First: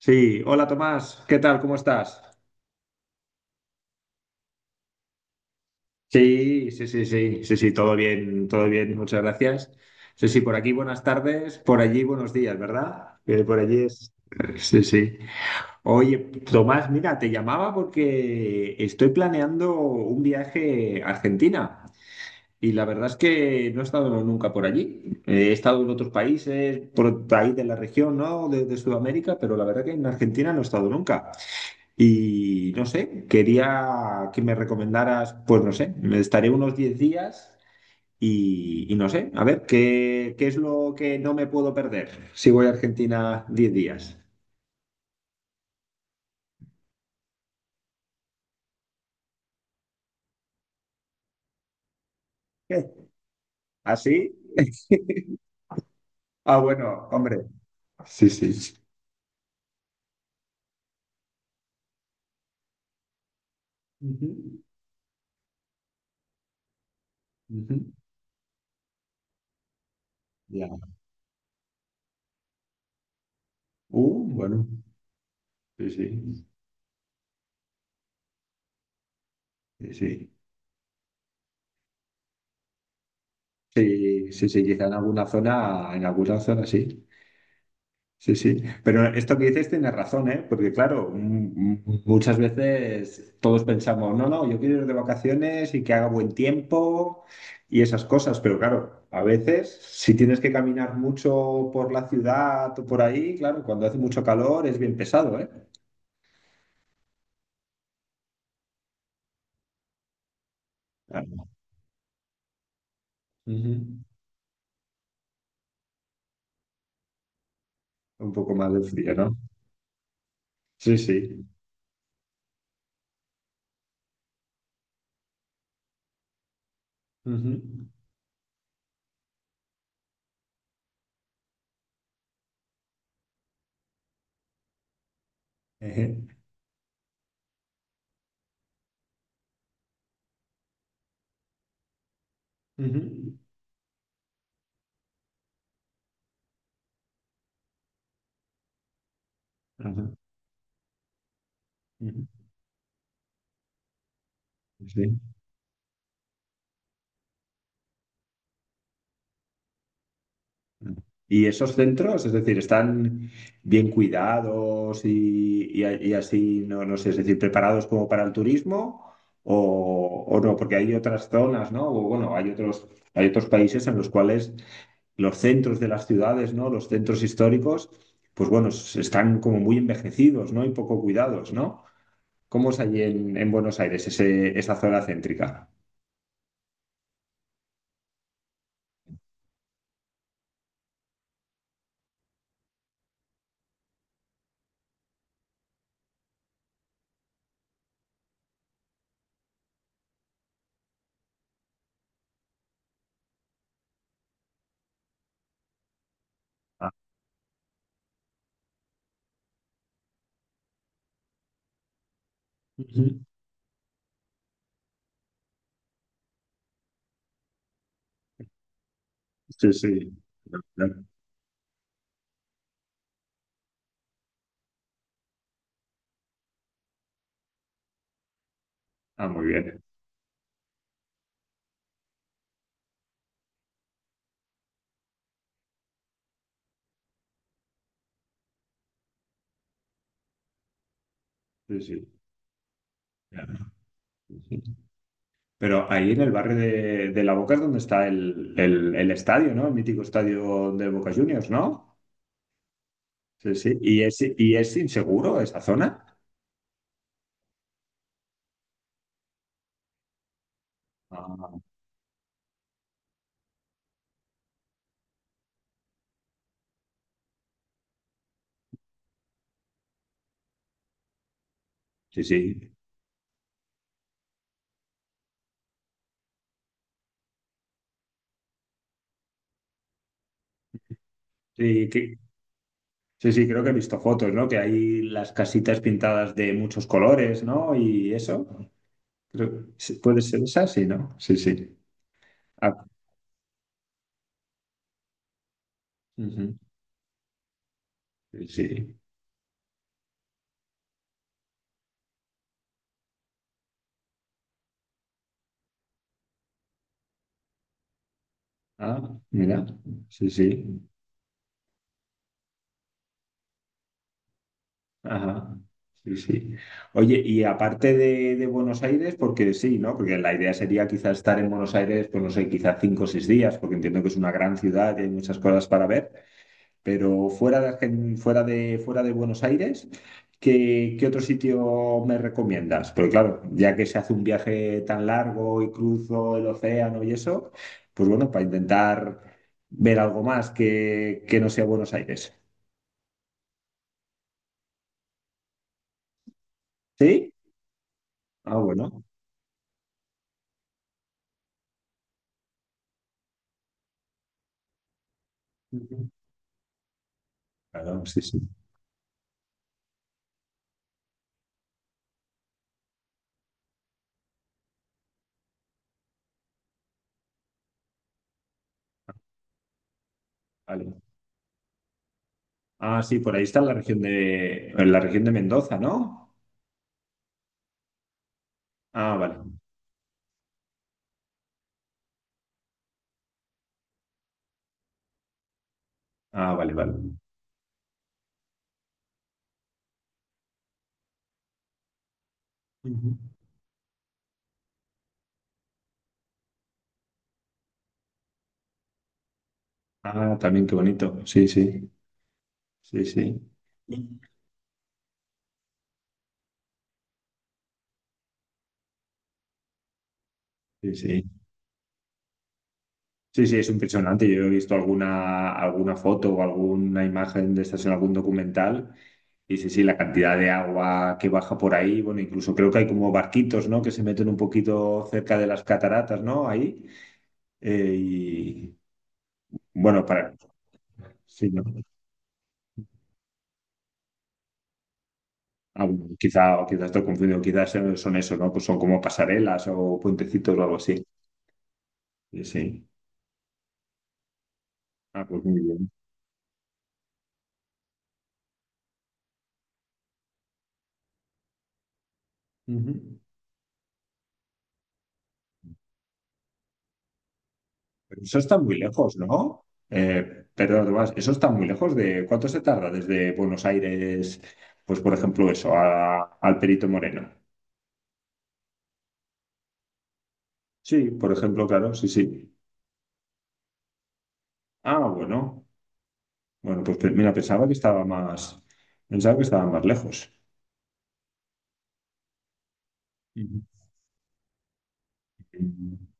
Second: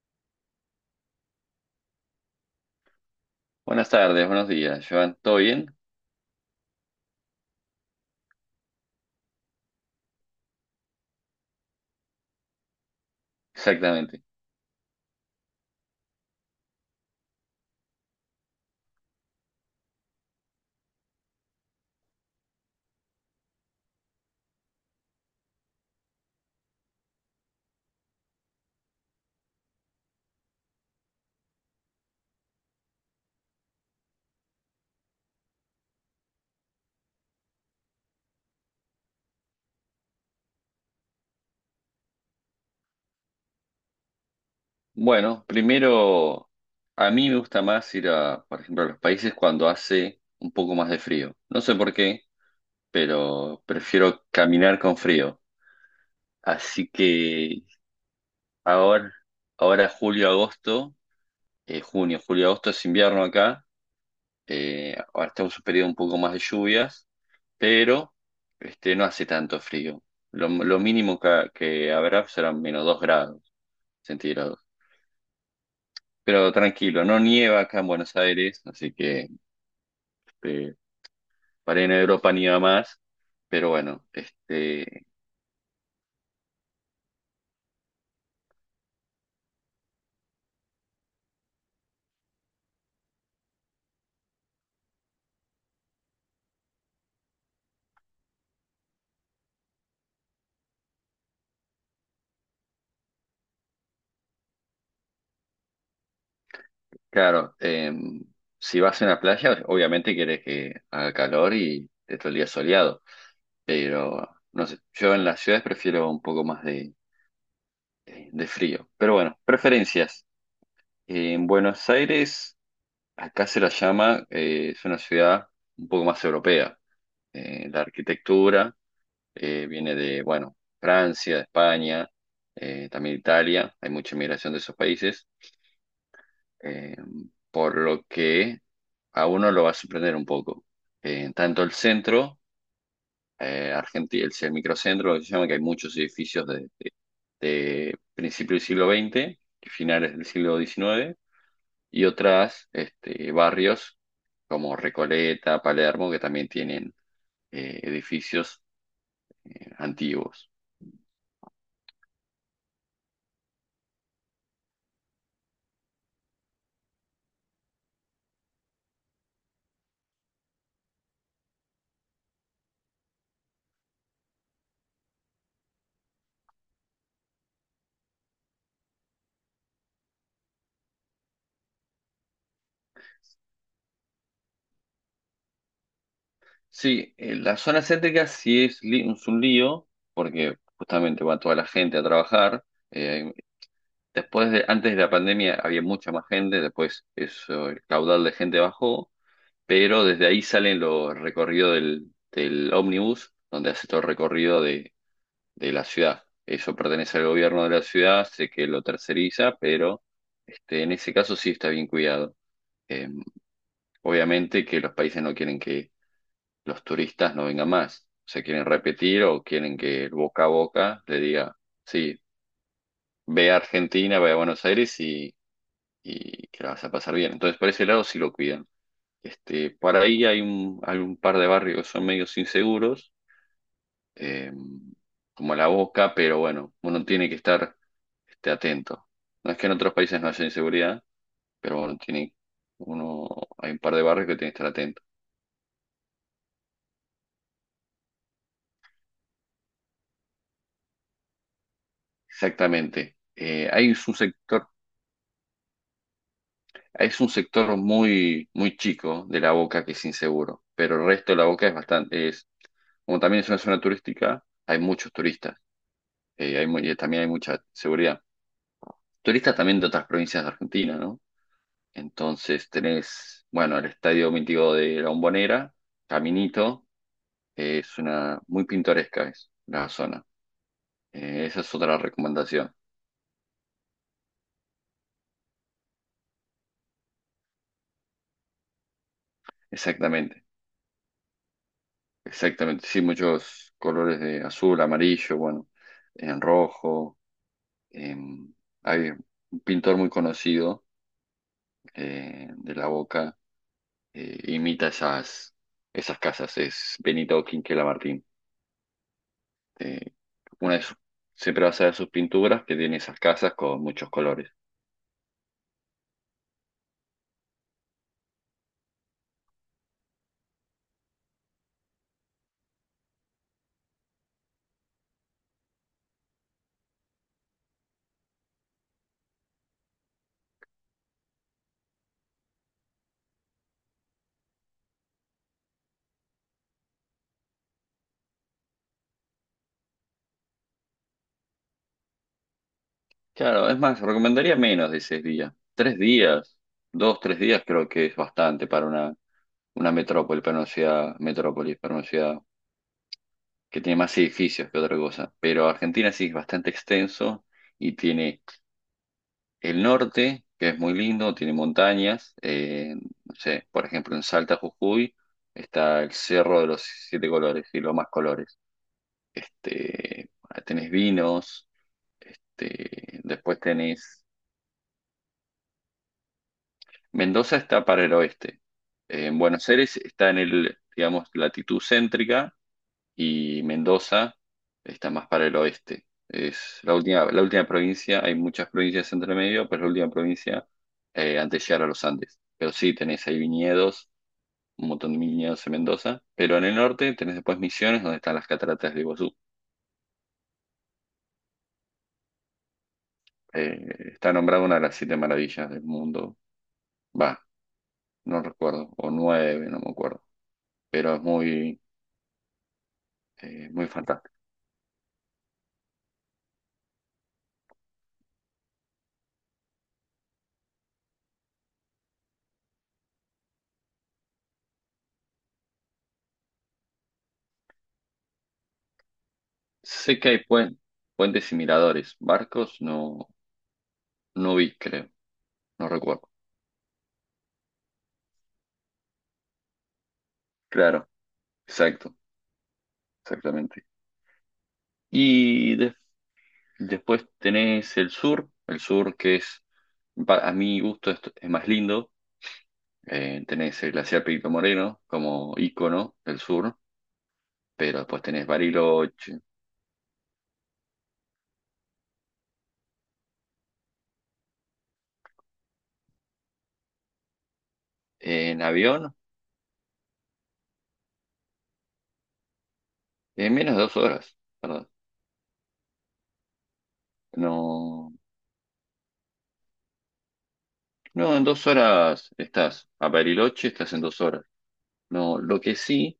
Sí, hola Tomás, ¿qué tal? ¿Cómo estás? Buenas tardes, buenos días, Joan. ¿Todo bien? Sí, sí, sí, sí, sí, sí, todo bien, muchas gracias. Sí, sí, por aquí buenas tardes, por allí buenos días, ¿verdad? Por allí es. Exactamente. Sí, sí. Oye, Tomás, mira, te llamaba porque estoy planeando un viaje a Argentina y la verdad es que no he estado nunca por allí. He estado en otros países, por ahí de la región, ¿no? De Sudamérica, pero la verdad que en Argentina no he estado nunca. Y no sé, quería que me recomendaras, pues no sé, me estaré unos 10 días y no sé, a ver, ¿qué es lo que no me puedo perder si voy a Argentina 10 días? Bueno, primero, a mí me gusta más ir a, por ejemplo, a los países cuando hace un poco más de frío. No sé por qué, ¿Qué? pero prefiero ¿Así? caminar con frío. Ah, Así bueno, hombre. que Sí, sí. ahora, ahora julio, agosto, junio, julio, agosto es invierno acá. Ujú, Ahora estamos en un periodo un poco más de lluvias, ujú. pero no hace tanto frío. Lo, Ya. lo mínimo que habrá serán -2 grados centígrados. Bueno, sí, sí, Pero tranquilo, no nieva acá en Buenos Aires, así que sí, sí. este, para ir a Europa nieva más. Pero bueno, Sí, sí, sí, quizá en alguna zona sí. Sí, sí, pero esto que dices tienes razón, ¿eh? Porque claro, muchas veces todos pensamos, no, no, yo quiero ir de vacaciones y que haga buen tiempo y esas cosas, pero claro, a veces si tienes que caminar mucho por la ciudad o por ahí, claro, cuando hace mucho calor es bien pesado, ¿eh? claro, si vas a una playa, obviamente querés que haga Claro. calor y esté todo el día soleado. Ujú. Pero no sé, yo en las ciudades prefiero un poco más de, de- Un de poco más de frío. frío, Pero ¿no? bueno, preferencias. Sí, sí. En Buenos Aires, acá se la llama, es una ciudad un poco más europea. Ujú. La arquitectura, viene de, bueno, Francia, España, también Italia. Hay mucha inmigración de esos países, Ejé. eh, por lo que a uno lo va a sorprender un poco. Tanto el centro, Ujú. el microcentro, lo que se llama, que hay muchos edificios de principios del siglo XX y Ajá. finales del siglo XIX, y Ujú. otras barrios como Sí. Recoleta, Palermo, que también tienen edificios antiguos. ¿Y esos centros, es decir, están bien cuidados y así, no, no sé, es decir, preparados como para el turismo o no? Porque hay otras zonas, ¿no? O bueno, hay otros países en los cuales los centros de las ciudades, ¿no? Los centros históricos, pues bueno, están como muy envejecidos, ¿no? Y poco cuidados, ¿no? ¿Cómo es allí en Buenos Aires, esa zona céntrica? Sí, la zona céntrica sí es un lío, porque justamente va toda la gente a trabajar. Eh, Después de, antes de la pandemia había mucha más gente, después eso, el caudal de gente bajó, pero desde ahí salen los recorridos del, del ómnibus, donde hace todo el recorrido de la ciudad. Eso Ah, pertenece al gobierno de la ciudad, sé que lo terceriza, pero en ese caso sí está bien cuidado. Eh, ujú. Obviamente que los países no quieren que los turistas no vengan más. Se quieren repetir o Sí, quieren que el sí. boca a boca le diga, sí, ve a Argentina, ve a Buenos Aires, y que la vas a pasar bien. Entonces, por ese lado sí lo cuidan. Ah, muy bien. Por ahí hay un par de barrios que son medios inseguros, eh, como La Boca, pero bueno, uno tiene que estar atento. No es que en otros países no haya inseguridad, pero bueno, Sí, tiene, uno, hay un par de barrios que tiene que sí. estar atento. Pero ahí en el barrio de La Boca es donde está el, el estadio, ¿no? El mítico estadio de Boca Juniors, ¿no? Exactamente. Sí, sí. Hay un Y sector es inseguro esa zona? Es un sector muy, muy chico de la Boca que es inseguro, pero el resto de la Ah, Boca es bastante, es, como también es una zona turística, hay muchos turistas, y también hay mucha seguridad. Turistas también de otras provincias de Argentina, ¿no? sí, Entonces sí. tenés, bueno, el Estadio Mítico de La Bombonera, Caminito, que es una, muy pintoresca es la zona. Esa es Sí, otra recomendación. sí, sí, creo que he visto fotos, ¿no? Que hay las casitas pintadas de muchos colores, ¿no? Y eso. Sí, ¿puede ser Exactamente, esa? Sí, ¿no? Sí, sí. Ah, exactamente. Sí, muchos colores de azul, amarillo, bueno, en ujú. rojo. eh, Sí, sí. Hay un pintor muy conocido de La Boca, imita esas casas, es Benito Quinquela Martín. Ah, mira. Eh, Sí, una sí. de sus- Siempre vas a ver sus pinturas que tiene esas casas con muchos colores. Ajá, sí, sí. Oye, y aparte de Buenos Aires, porque sí, ¿no? Porque la idea sería quizás estar en Buenos Aires, pues no sé, quizás 5 o 6 días, porque entiendo que es una gran ciudad y hay muchas cosas para ver, pero fuera de, Argen- fuera de Buenos Aires, ¿qué otro sitio me recomiendas? Porque claro, ya que se hace un viaje tan largo y cruzo el océano y eso, pues bueno, para intentar ver algo más que no sea Buenos Aires. Claro, es más, recomendaría menos de 6 días. 3 días, dos, ¿Sí? tres días creo que es Ah, bastante para bueno. una metrópoli, para una ciudad, metrópolis, para una ciudad que tiene más edificios que otra cosa. Pero Ujú. Argentina sí es bastante extenso y Claro, sí, sí. tiene el norte, que es muy lindo, tiene montañas. No sé, por ejemplo, en Salta, Jujuy, está el Cerro de los Siete Colores y los más colores. Este, Tenés Vale. vinos, Ah, sí, por ahí después está la región tenés. de, en la región de Mendoza, ¿no? Mendoza está para el oeste. Ah, vale. En Buenos Aires está en el, digamos, latitud céntrica, y Mendoza está más para el oeste. Ah, vale, Es vale. La última provincia, hay muchas provincias entre medio, pero es la última provincia antes de llegar a los Andes. Pero sí, Ujú. tenés ahí viñedos, un montón de viñedos en Mendoza, pero en el norte tenés después Misiones, donde están las cataratas de Iguazú. Ah, también qué bonito. Sí, sí. Sí, sí. Está nombrada una de las siete maravillas del mundo. Va, no recuerdo, o nueve, no me acuerdo, Sí, pero es sí. muy, Sí, sí, es muy impresionante. fantástico. Yo he visto alguna, alguna foto o alguna imagen de estas en algún documental. Y sí, sí, la cantidad de agua que baja por ahí. Bueno, incluso creo que hay como barquitos, ¿no? Que se meten un poquito cerca de las cataratas, ¿no? Ahí. Y bueno, Sé que para. hay Sí, puentes y ¿no? miradores, barcos no, no vi, creo, Ah, no bueno, recuerdo. quizá, o quizás estoy confundido, quizás son eso, ¿no? Pues son como pasarelas o puentecitos o algo así. Claro. Exacto, Sí, sí. exactamente. Ah, pues muy Y bien. Después tenés el sur que es, a mi gusto, es más lindo. Ujú. Tenés el glaciar Perito Moreno como ícono del sur, pero después Pero eso tenés está muy lejos, Bariloche. ¿no? Perdón, Tomás, eso está muy lejos de... ¿Cuánto se tarda desde Buenos Aires, pues por ejemplo eso, al Perito Moreno? En avión, Sí, por ejemplo, claro, sí, sí. en menos de 2 horas, ¿verdad? Ah, bueno. Bueno, pues mira, pensaba que estaba No, más... Pensaba que estaba más lejos. no, en 2 horas estás. A Ujú. Bariloche estás en 2 horas. No, lo que sí,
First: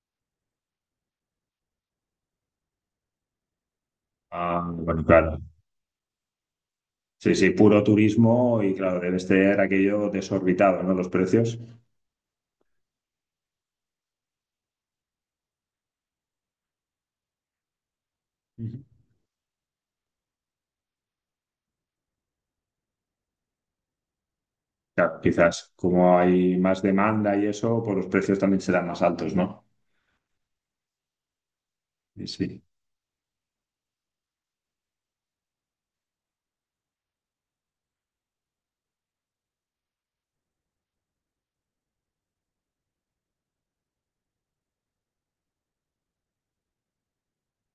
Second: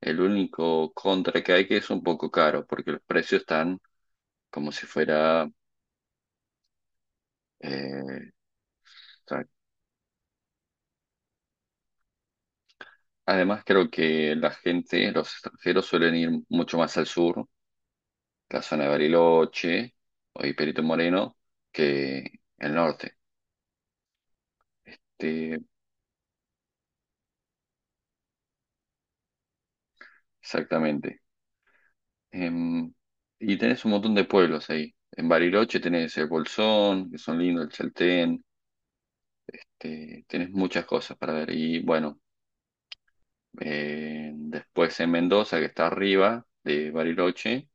el único contra que hay que es un poco caro, porque los precios están Ah, como si bueno, claro. fuera. Sí, sí, puro Eh, turismo y claro, debe o sea, ser aquello desorbitado, ¿no? Los precios. además, creo que la gente, los extranjeros suelen ir mucho más al sur, la Ujú. zona de Bariloche o y Perito Moreno, que el norte. Claro, Este, quizás como hay más demanda y eso, pues los precios también serán más altos, ¿no? Exactamente. Sí, sí. Em, y tenés un montón de pueblos ahí. En Bariloche tenés el Bolsón, que son lindos, el Chaltén, tenés muchas cosas para ver. Y bueno, después en Mendoza, que está arriba de Bariloche.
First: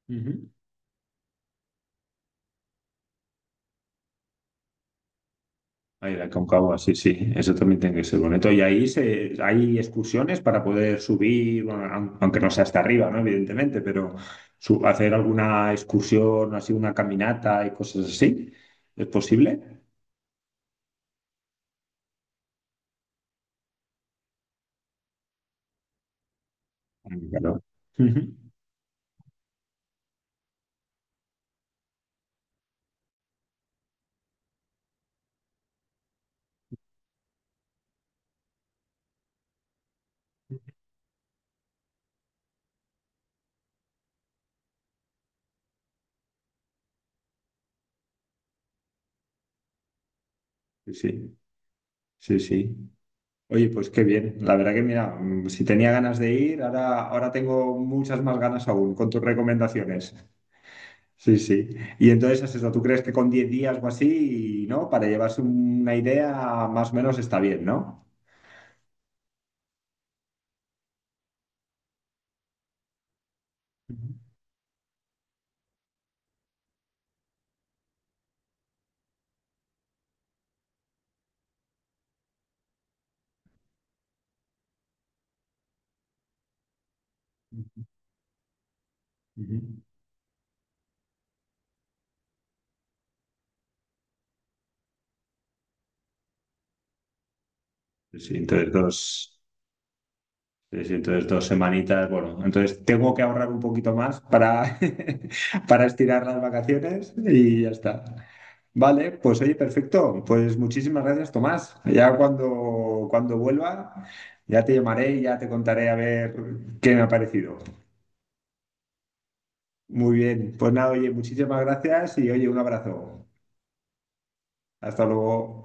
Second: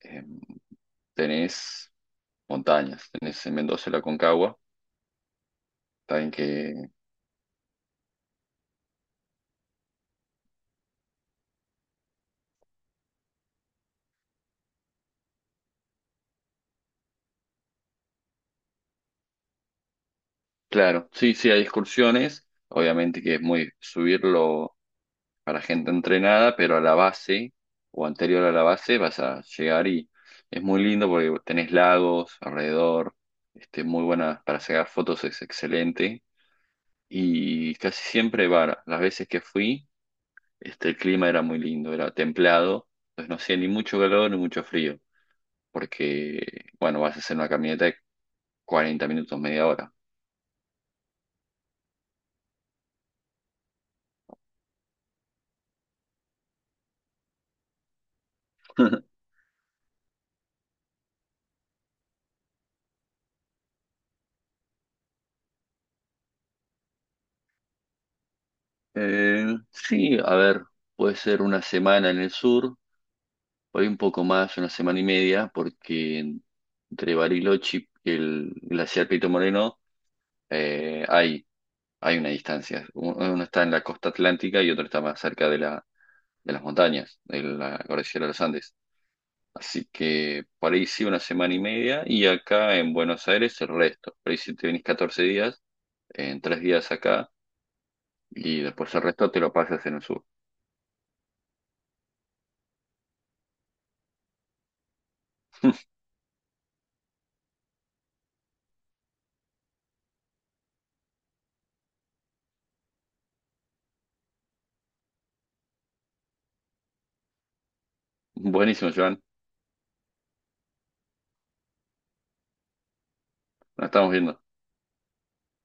eh, Ujú. Tenés montañas, tenés en Mendoza la Concagua, Ahí la también Aconcagua, que, sí, sí, eso también tiene que ser bonito. Y ahí se, hay excursiones para poder subir, bueno, aunque no sea hasta arriba, ¿no? Evidentemente, pero hacer alguna excursión, así una caminata y cosas así, ¿es posible? claro, sí, sí, hay excursiones, obviamente que es muy subirlo para gente entrenada, pero a la Ah, base claro. o Ujú. anterior a la base vas a llegar y es muy lindo porque tenés lagos alrededor, muy buena para sacar fotos, es excelente y casi siempre, va, las veces que fui, el clima era muy lindo, era templado, entonces no hacía ni mucho calor ni mucho frío. Porque, bueno, vas a hacer una caminata de 40 minutos, media hora. Sí, sí, sí, sí. Oye, pues qué bien. La verdad que mira, si tenía ganas de ir, ahora, ahora tengo muchas más ganas aún con tus recomendaciones. Sí, sí. Y entonces es eso, ¿tú crees que con 10 días o así, ¿no? Para llevarse una idea, más o menos está bien, ¿no? Sí, a ver, puede ser una semana en el sur, por ahí un Ujú, poco más, una semana y media, porque entre Bariloche y el glaciar Pito Moreno eh, hay, hay una distancia. Uno está en la costa atlántica y otro está más cerca de la, de las montañas, de la cordillera de los Andes. ujú. Así que por ahí sí una semana y media y acá en Buenos Aires el resto. Por ahí si te venís 14 días, en 3 días acá Sí, y entre después dos. el resto te lo pasas en el sur. Sí, sí, entonces 2 semanitas, bueno, entonces tengo que ahorrar un poquito más para, para estirar las vacaciones y ya está. Vale, pues oye, perfecto. Pues muchísimas gracias, Tomás. Ya cuando vuelva, ya te llamaré y ya te contaré a ver qué me ha parecido. Buenísimo, Joan. Muy bien, pues nada, oye, muchísimas gracias y oye, un abrazo. Nos estamos viendo. Hasta luego.